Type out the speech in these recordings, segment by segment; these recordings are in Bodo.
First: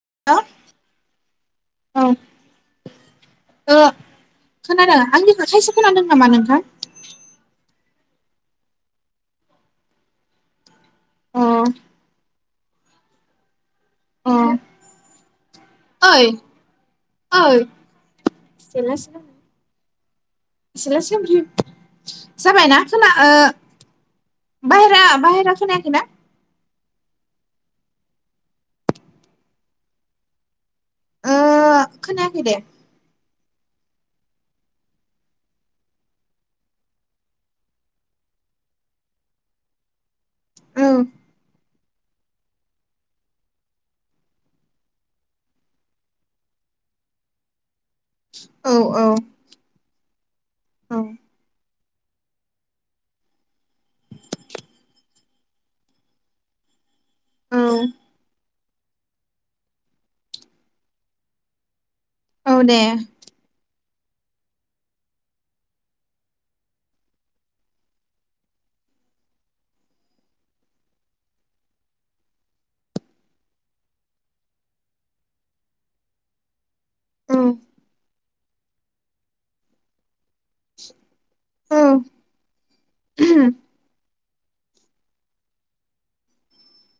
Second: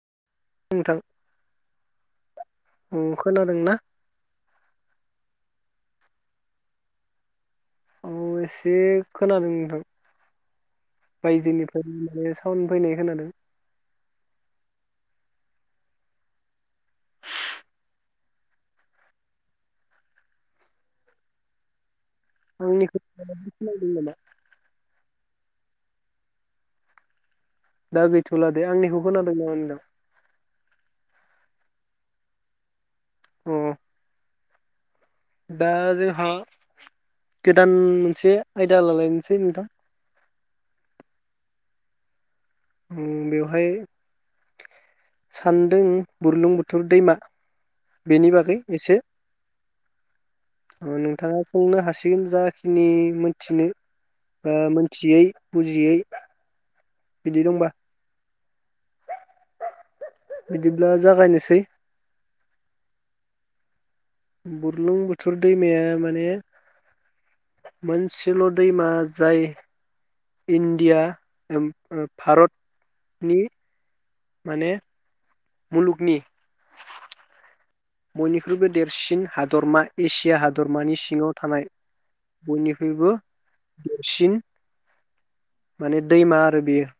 [inaudible] नोंथां औ खोनादोंना खोनादों नामा नोंथां औ एसे खोनादों नोंथां। अ [inaudible] साउन फैनाय खोनादों। [inaudible] सेला सिमफ्रिब जाबायना आंनिखौ खोना ओ खोनादों नामा बाहेरा बाहेर खोनायाखै ना दा गैथ'ला दे आंनिखौ खोनादों ना होनदों ओ खोनायाखै दे अ दा जोंहा गोदान मोनसे आयदा लालायनोसै नोंथां। औ। उम बेवहाय सानदों बुरलुंबुथुर दैमा। बेनि बागै औ एसे औ औ नोंथाङा सोंनो हासिग फिन जाखिनि मोनथिनो ओ मोनथियै बुजियै बिदि औ दंबा। बिदिब्ला जागायनोसै। औ दे। बुरलुंबुथोर दैमाया माने मोनसेल' दैमा जाय इण्डिया ओम ओब भारत नि माने मुलुगनि औ बयनिख्रुइबो देरसिन हादरमा एसिया हादर हादोरमानि सिङाव थानाय औ बयनिख्रुइबो देरसिन माने दैमा आरो बेयो।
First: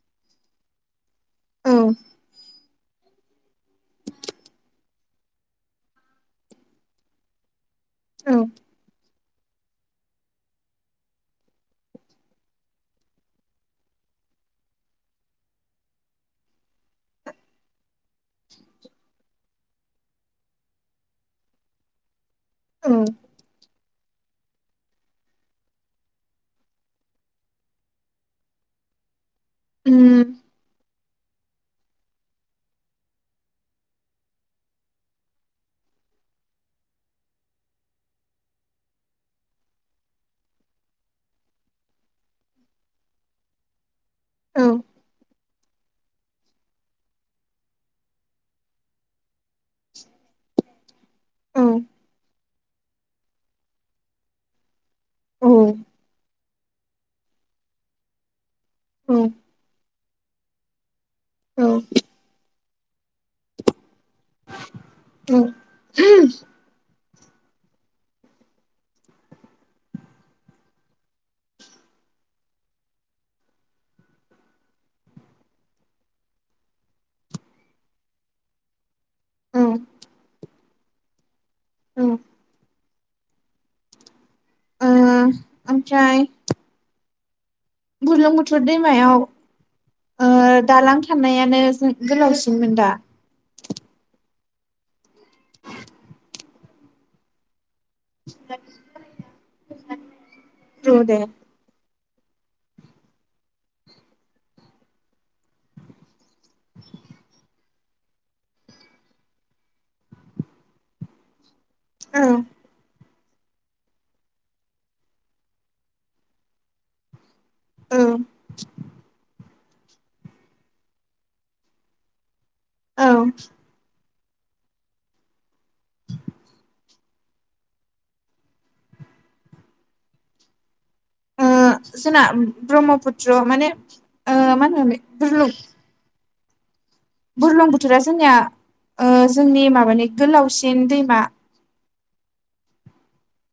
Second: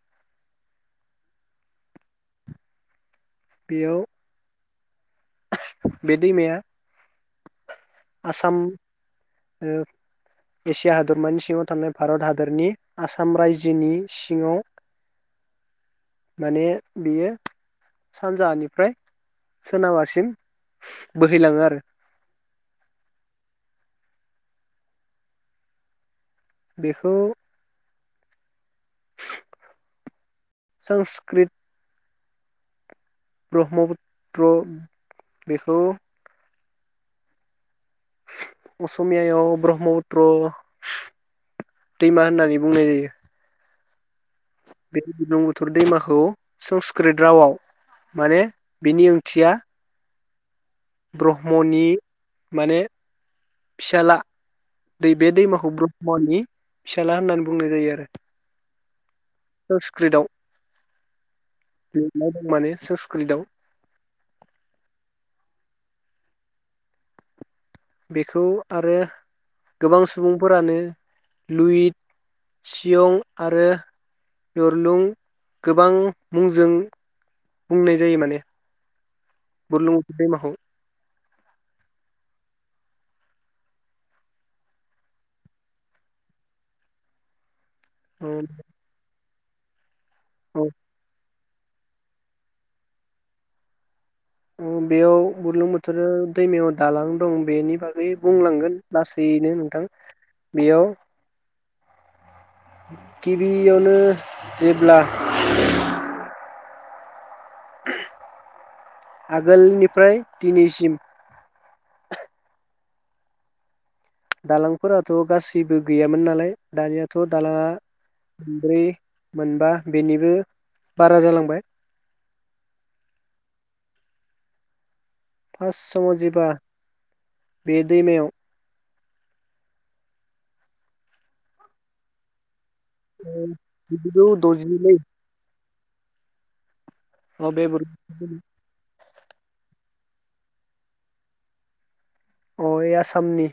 औ बेयाव बे दैमाया औ आसाम ओ एसिया हादरमानि सिङाव थानाय भारत हादरनि आसाम रायजोनि सिङाव माने बियो सानजाहा निफ्राय सोनाबाहा सिम बोहैलाङो आरो। औ बिखौ उम संस्कृत ब्रह्मपुत्र बेखौ असमिया याव ब्रह्मपुत्र दैमा होननानै बुंनाय जायो। औ बे बुरलुंबु थुर दैमाखौ संस्कृत रावआव माने बिनि ओंथिया औ ब्रह्मनि माने फिसाला दै बे दैमाखौ औ ब्रह्मनि फिसाला होननानै बुंनाय जायो आरो। औ संस्कृत आव औ दो ना दं माने सं स्कृत आव औ ओम। बेखौ आरो गोबां सुबुं फोरानो लुइत सियं आरो दुरलुं गोबां मुंजों बुंनाय जायो माने। बुरलुंबुथुर दैमाखौ। औ आ आमफ्राय बुरलुं उम बुथुर दैमायाव ओ औ दालां थानायानो गोलावसिनमोन दा? ओ बेयाव बुरलुं बुथुर दैमायाव दालां दं बेनि बागै गै बुंलांगोन लासैैनो नोंथां बेयाव औ दे गिबियावनो जेब्ला [inaudible] आगोलनिफ्राय दिनैसिम औ। दालांफोराथ' गासैबो गैयामोन नालाय दानियाथ' दालाङा औ मोनब्रै मोनबा बेनिबो बारा जालांबाय। औ। फासाव जिबा बे दैमायाव ओ सना ब्रह्मपुत्र माने जिगुजौ ओ मा द'जिनै होनो बुरलुं अ बे बुरलुं बुथुरा जोंनिया ओ जोंनि माबानि गोलावसिन दैमा अ इ आसामनि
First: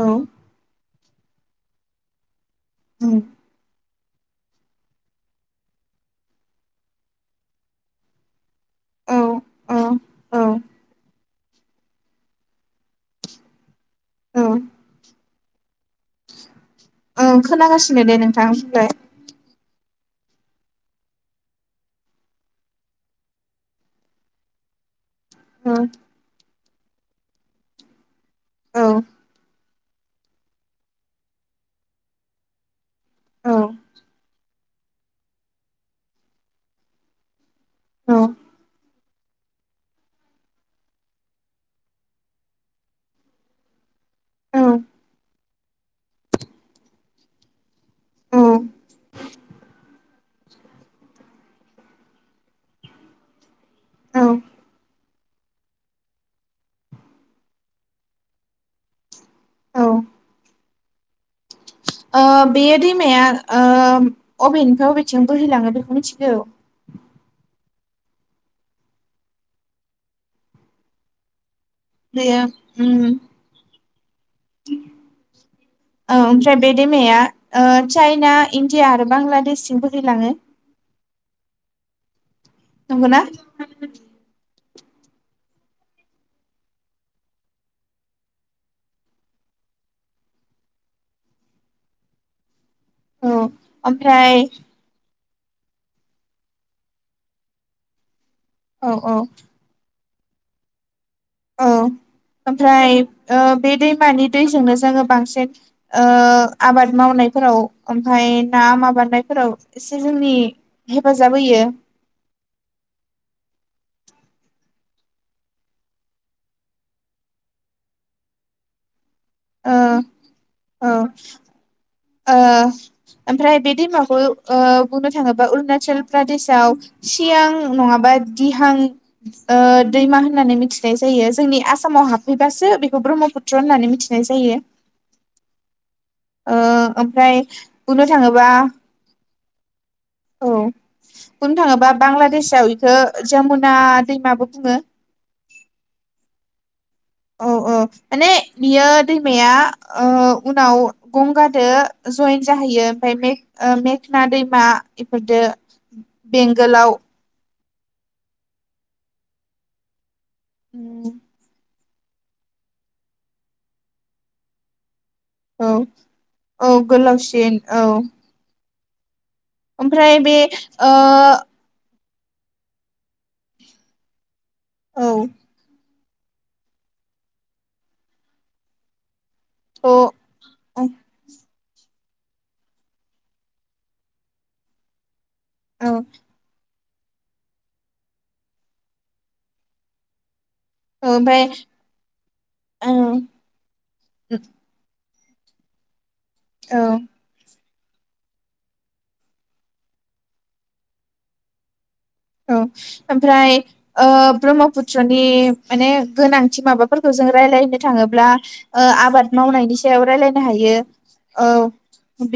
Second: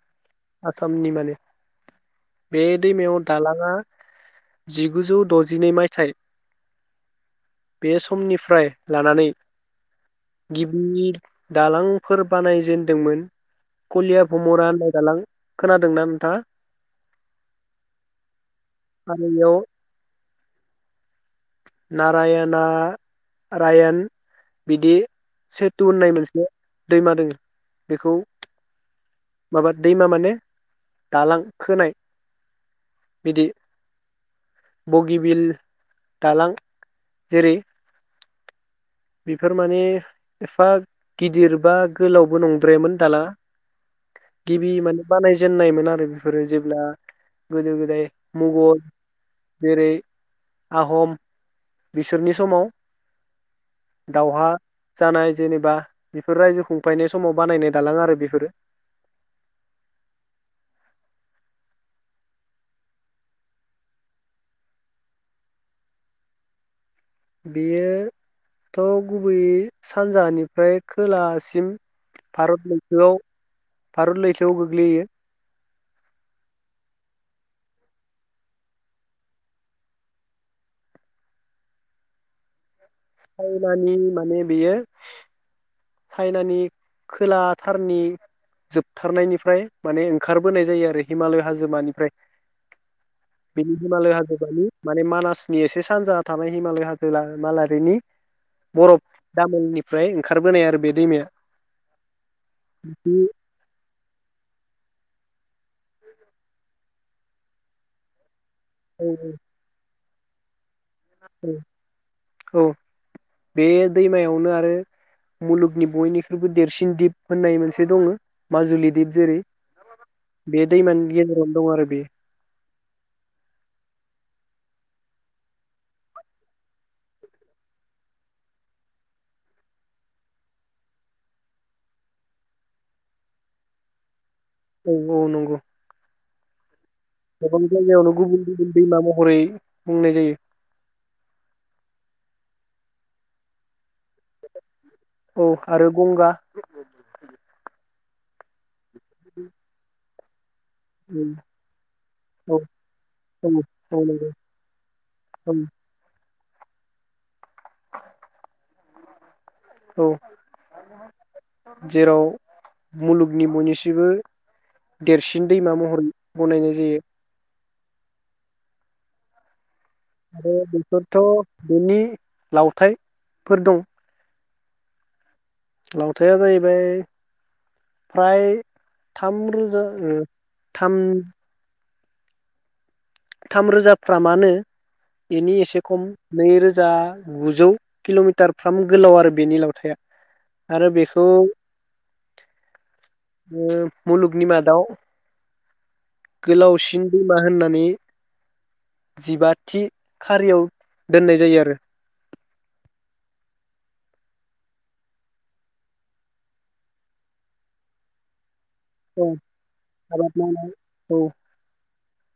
औ। आसामनि माने? बे उम दैमायाव दालाङा जिगुजौ दजिनै मायथाइ बे समनिफ्राय औ लानानै औ औ गिबि दालांफोर बानायजेनदोंमोन। कलिया औ भुमुरा होननाय दालां। खोनादोंना नोंथाङा? ओं खोनागासिनो दे नोंथां बुंलाय। नारायाना रायण बिदि। औ सेटु होननाय मोनसे दैमा दोङो बेखौ औ माबा दैमा माने ने दालां खोनाय बिदि औ बगिबिल दालां जेरै औ। बेफोर माने एफा गिदिर बा गोलावबो नंद्रायामोन दालां गिबि माने बानायजेननायमोन आरो बेफोरो जेब्ला गोदो गोदाय औ मुगल जेरै आहम बिसोरनि समाव दावहा जानाय जेनेबा बेफोर रायजो खुंफायनाय समाव बानायनाय दालां आरो बेफोरो। औ ओ बेयो दैमाया ओ अबेनिफाय अबेथिं बोहैलाङो बेखौ मिथिगौ बेयो थ' गुबैयै सानजाहानिफ्राय खोलाहासिम बेयो उम औ भारत लैथोआव गोग्लैयो ओमफ्राय बे दैमाया ओ चाइना इण्डिया आरो बांलादेशसिम बोहैलाङो। नंगौना चायनानि माने बेयो चाइनानि खोलाथारनि जोबथारनायनिफ्राय माने ओंखारबोनाय जायो आरो हिमालय हाजोमानिफ्राय। औ बिनि हिमालय ओमफ्राय हाजोमानि माने मानास नेयोस एसे सानजाहा थाबाय हिमालय हाजो ला माला बेनि औ बरफ औ दामोलनि ओमफ्राय ओंखारबोनाय आरो बे दैमाया। औ ओमफ्राय ओ बे दैमानि दैजोंनो जोङो बांसिन ओ आबाद मावनायफोराव ओमफाय थाङा माबानायफोराव एस जोंनि हेफाजाब औ होयो औ बे दैमायावनो आरो मुलुगनि बयनिख्रुइबो देरसिन दिप होननाय मोनसे दङ माजुलि दीप जेरै ओ बे औ दैमानि गेजेरावनो दं आरो बे ओ ओमफ्राय बे दैमाखौ ओ बुंनो थाङोब्ला अरुणाचल प्रदेशआव सियां नङाबा दिहां ओ दैमा होननानै मिथिनाय जायो जोंनि आसामाव हाबफैबासो बेखौ ब्रह्मपुत्र होननानै मिथिनाय जायो। औ औ नंगौ। ओ ओमफ्राय गोबां बुंनो जायगायावनो गुबुन थाङोबा गुबुन दैमा महरै बुंनाय जायो औ बुंनो थाङोबा बांलादेशआव इद खो जमुना दैमाबो बुङो। औ आरो गंगा औ औ माने बियोद दैमाया ओ उनाव गंगादो जयेन औ जाहैयो ओमफाय मेख औ मेखना नंगौ दैमा इफोरदो औ बेंगोलआव औ उम जेराव मुलुगनि बयनिसिबो देरसिन औ दैमा महर औ बनायनाय जायो। गोलावसिन औ ओमफ्राय बे आरो ओ बेफोरथ' बिनि लावथायफोर दं औ। लावथाया जाहैबाय फ्राय थामरोजा औ औ थाम थामरोजा फ्रामानो बेनि एसे औ खम नैरोजा जा गुजौ किल'मिटार फ्राम गोलाव आरो बेनि लावथाया। आरो बेखौ ओमफ्राय ओ ओ मुलुगनि मादाव औ गोलावसिन दैमा होननानै जिबाथि खारियाव दोननाय जायो आरो औ ओमफ्राय ओ ब्रह्मपुत्रनि माने गोनांथि माबाफोरखौ जों रायज्लायनो थाङोब्ला ओ ओ आरो औ आबाद मावनायनि सायाव आबाद रायलायनो मावनाय हायो औ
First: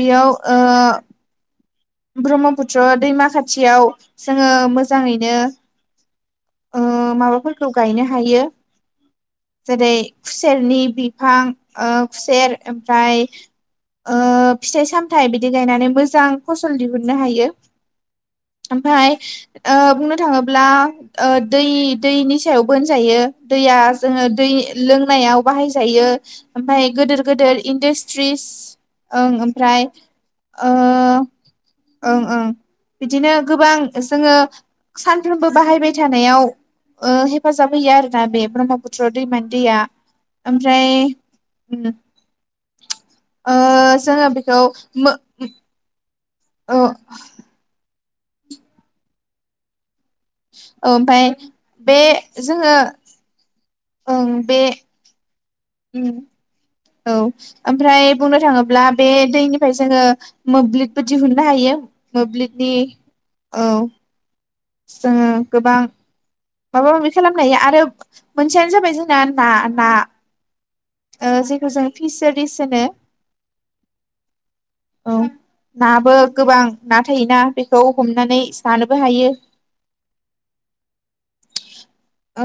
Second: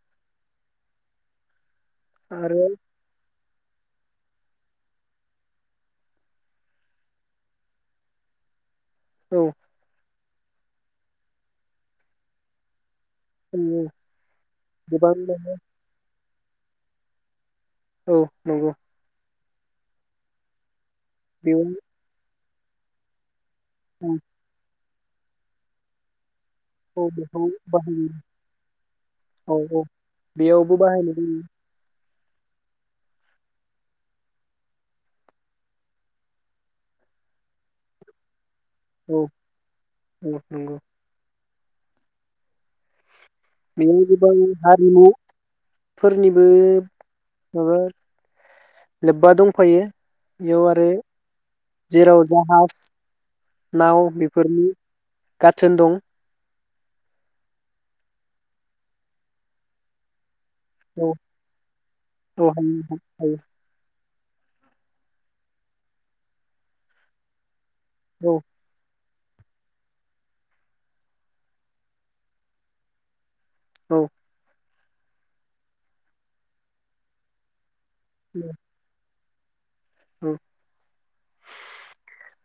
बेयाव ओ आरो ब्रह्मपुत्र दैमा खाथि थियाव जोङो मोजाङैनो ओ माबाफोरखौ गायनो हायो। औ जेरै खुसेरनि बिफां ओ खुसेर ओम फ्राय ओ फिथाइ गोबां सामथाइ बिदि गायनानै मोजां फसल दिहुननो हायो। औ नंगौ ओमफाय ओ बुंनो थाङोब्ला ओ दै बेयाव दैनि सायाव बो‌ होनजायो। दैया औ जोङो दै लोंनायाव बाहायजायो। ओमफ्राय औ गोदोर बेखौ गोदोर बाहायो इन्डास्ट्रिस ओं औ ओमफ्राय औ ओ बेयावबो बाहायनाय जायो ओं ओं बिदिनो गोबां जोङो सानफ्रोमबो बाहायबाय थानायाव ओ हेफाजाब होयो आरोना बे ब्रह्मपुत्र औ दैमानि दैया औ नंगौ ओमफ्राय उ [inaudible] ओ बेयाव जोङो बेखौ फोरनिबो ओ माबा लोब्बा दंफायो। बेयाव आरो ओमफाय बे जेराव जाहाज जोङो नाव ओं बे बेफोरनि गाथोन दं उम औ ओमफ्राय बुंनो थाङोब्ला बे दैनिफ्राय जोङो मोब्लिबबो औ दिहुननो हायो औ मोब्लिबनि हायो हायो औ जोङो गोबां माबा माबि खालामनो हायो आरो औ मोनसेयानो जाबाय जोंनि [unintelligible] ओ जेखौ जों फिसारिस होनो औ औ नाबो गोबां ना थायोना बे खौ औ हमनानै जानोबो हायो औ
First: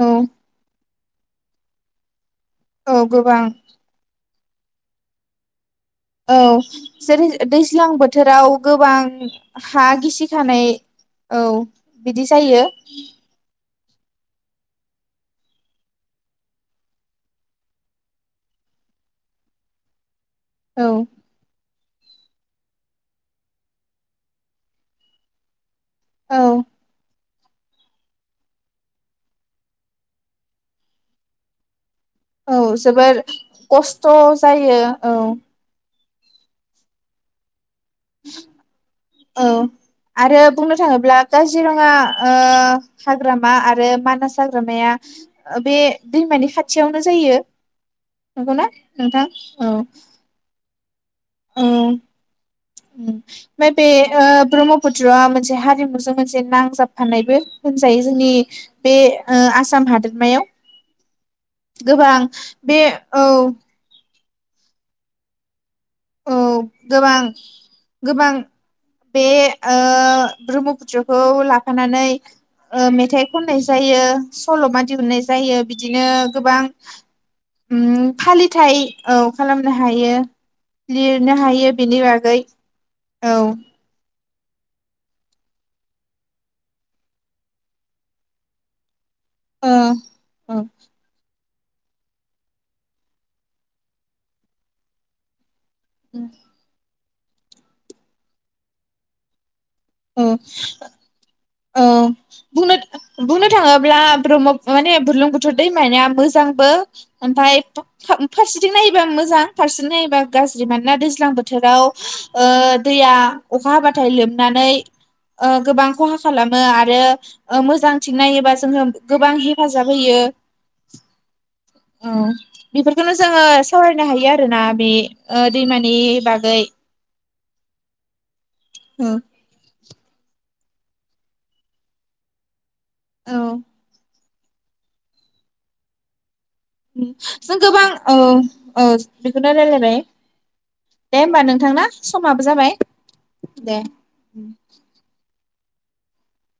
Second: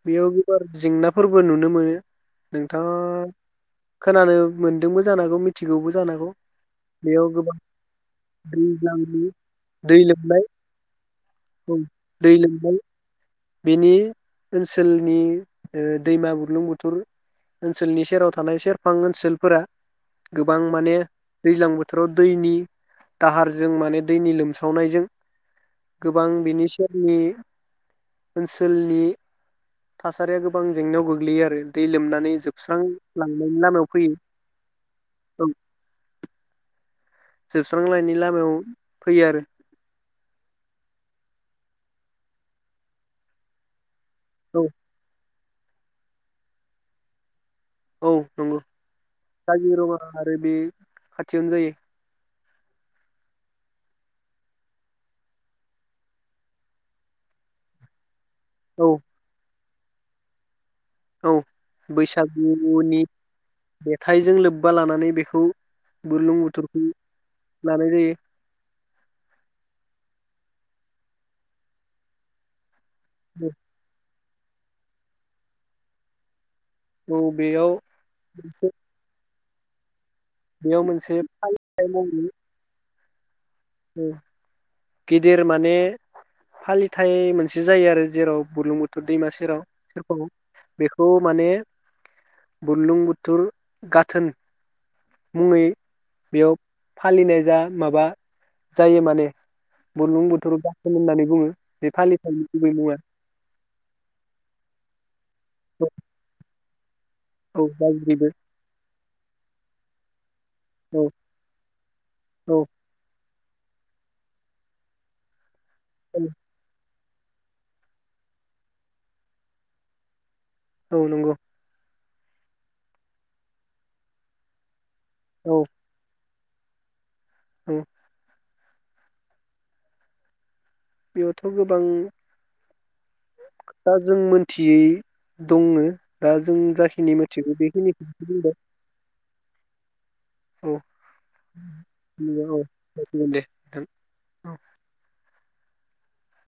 औ बियाव गोबां जेंना फोरबो नुनो मोनो नोंथाङा औ गोबां खोनानो मोनदोंबो जानांगौ औ जेरै दैज्लां बोथोराव गोबां दैज्लांनि हा दै गिसि लोमनाय खानाय औ औ बि दि दै जायो। लोमनाय बेनि ओनसोलनि ओ दैमा बुरलुंबुथुर ओनसोलनि सेराव थानाय सेरफां ओनसोलफोरा गोबां औ माने दैज्लां बो थोराव दैनि दाहारजों माने दैनि लोमसावनायजों गोबां औ बिनि नि ओनसोलनि थासारिया गोबां जेंनायाव गोग्लैयो आरो दै लोमनानै औ जोबस्रां जोबोर लांनायनि लामायाव खस्थ' फैयो जायो औ जोबस्रांलायनायनि लामायाव फैयो आरो औ आरो बुंनो थाङोब्ला काजिरङा ओ हाग्रामा आरो मा नास औ हाग्रामाया ओ बे दैमानि खाथियावनो जायो औ नंगौ नंगौना नोंथां औ? काजिरङा आरो बे खाथियावनो औ जायो। ओमफ्राय बे ओ ब्रह्मपुत्रआ मोनसे हारिमुजों मोनसे नांजाबफानायबो होनजायो जोंनि औ बे ओ आसाम हादोरमायाव औ गोबां बे औ थाइजों लोब्बा लानानै बेखौ बुरलुं औ बुथुरखौ गोबां लानाय जायो गोबां बे ओ ब्रह्मपुत्रखौ लाफानानै ओ मेथाइ खननाय जायो सल'मा दिहुननाय जायो बिदिनो गोबां औ बेयाव उम फालिथाइ औ खालामनो हायो बेयाव मोनसे लिरनो हायो बेनि महरै बागै औ गिदिर माने फालिथाय मोनसे जायो आरो जेराव बुर्लुंबुथुर दैमा ओ सेराव औ बेखौ माने बुरलुंबुथुर गाथोन मुंङै द [inaudible] फालिनाय जा माबा जायो माने औ बुरलुं बुथुर गाथोन होननानै बुङो औ बे फालिथायनि गुबै मुङा बुंनो थाङोब्ला ब्रह्म माने बुुरलुंबुथुर औ दैमाया मोजांबो [inaudible] ओफ्राय औ गाज्रिबो फारसेथिं नायोबा मोजां फारसे नायबा गाज्रि मानोना औ दैज्लां बोथोराव औ दैया अखा हाबथाय लोमनानै अ गोबां खहा औ खालामो आरो मोजां थिं नायोबा जोङो गोबां हेफाजाब होयो। औ नंगौ ओ बेफोरखौनो जोङो सावरायनो हायो आरोना बे ओ दैमानि बागै बागै ओम औ बेयावथ' गोबां दा जों मोन थियै दङ दा जों जाखिनि मिथिगौ बेखिनिखौसो बुंबाय बिखोनो रायलायबाय औ दे होमबा नोंथां ना समाबो नंगौ औ जाबाय जासिगोन दे नोंथां औ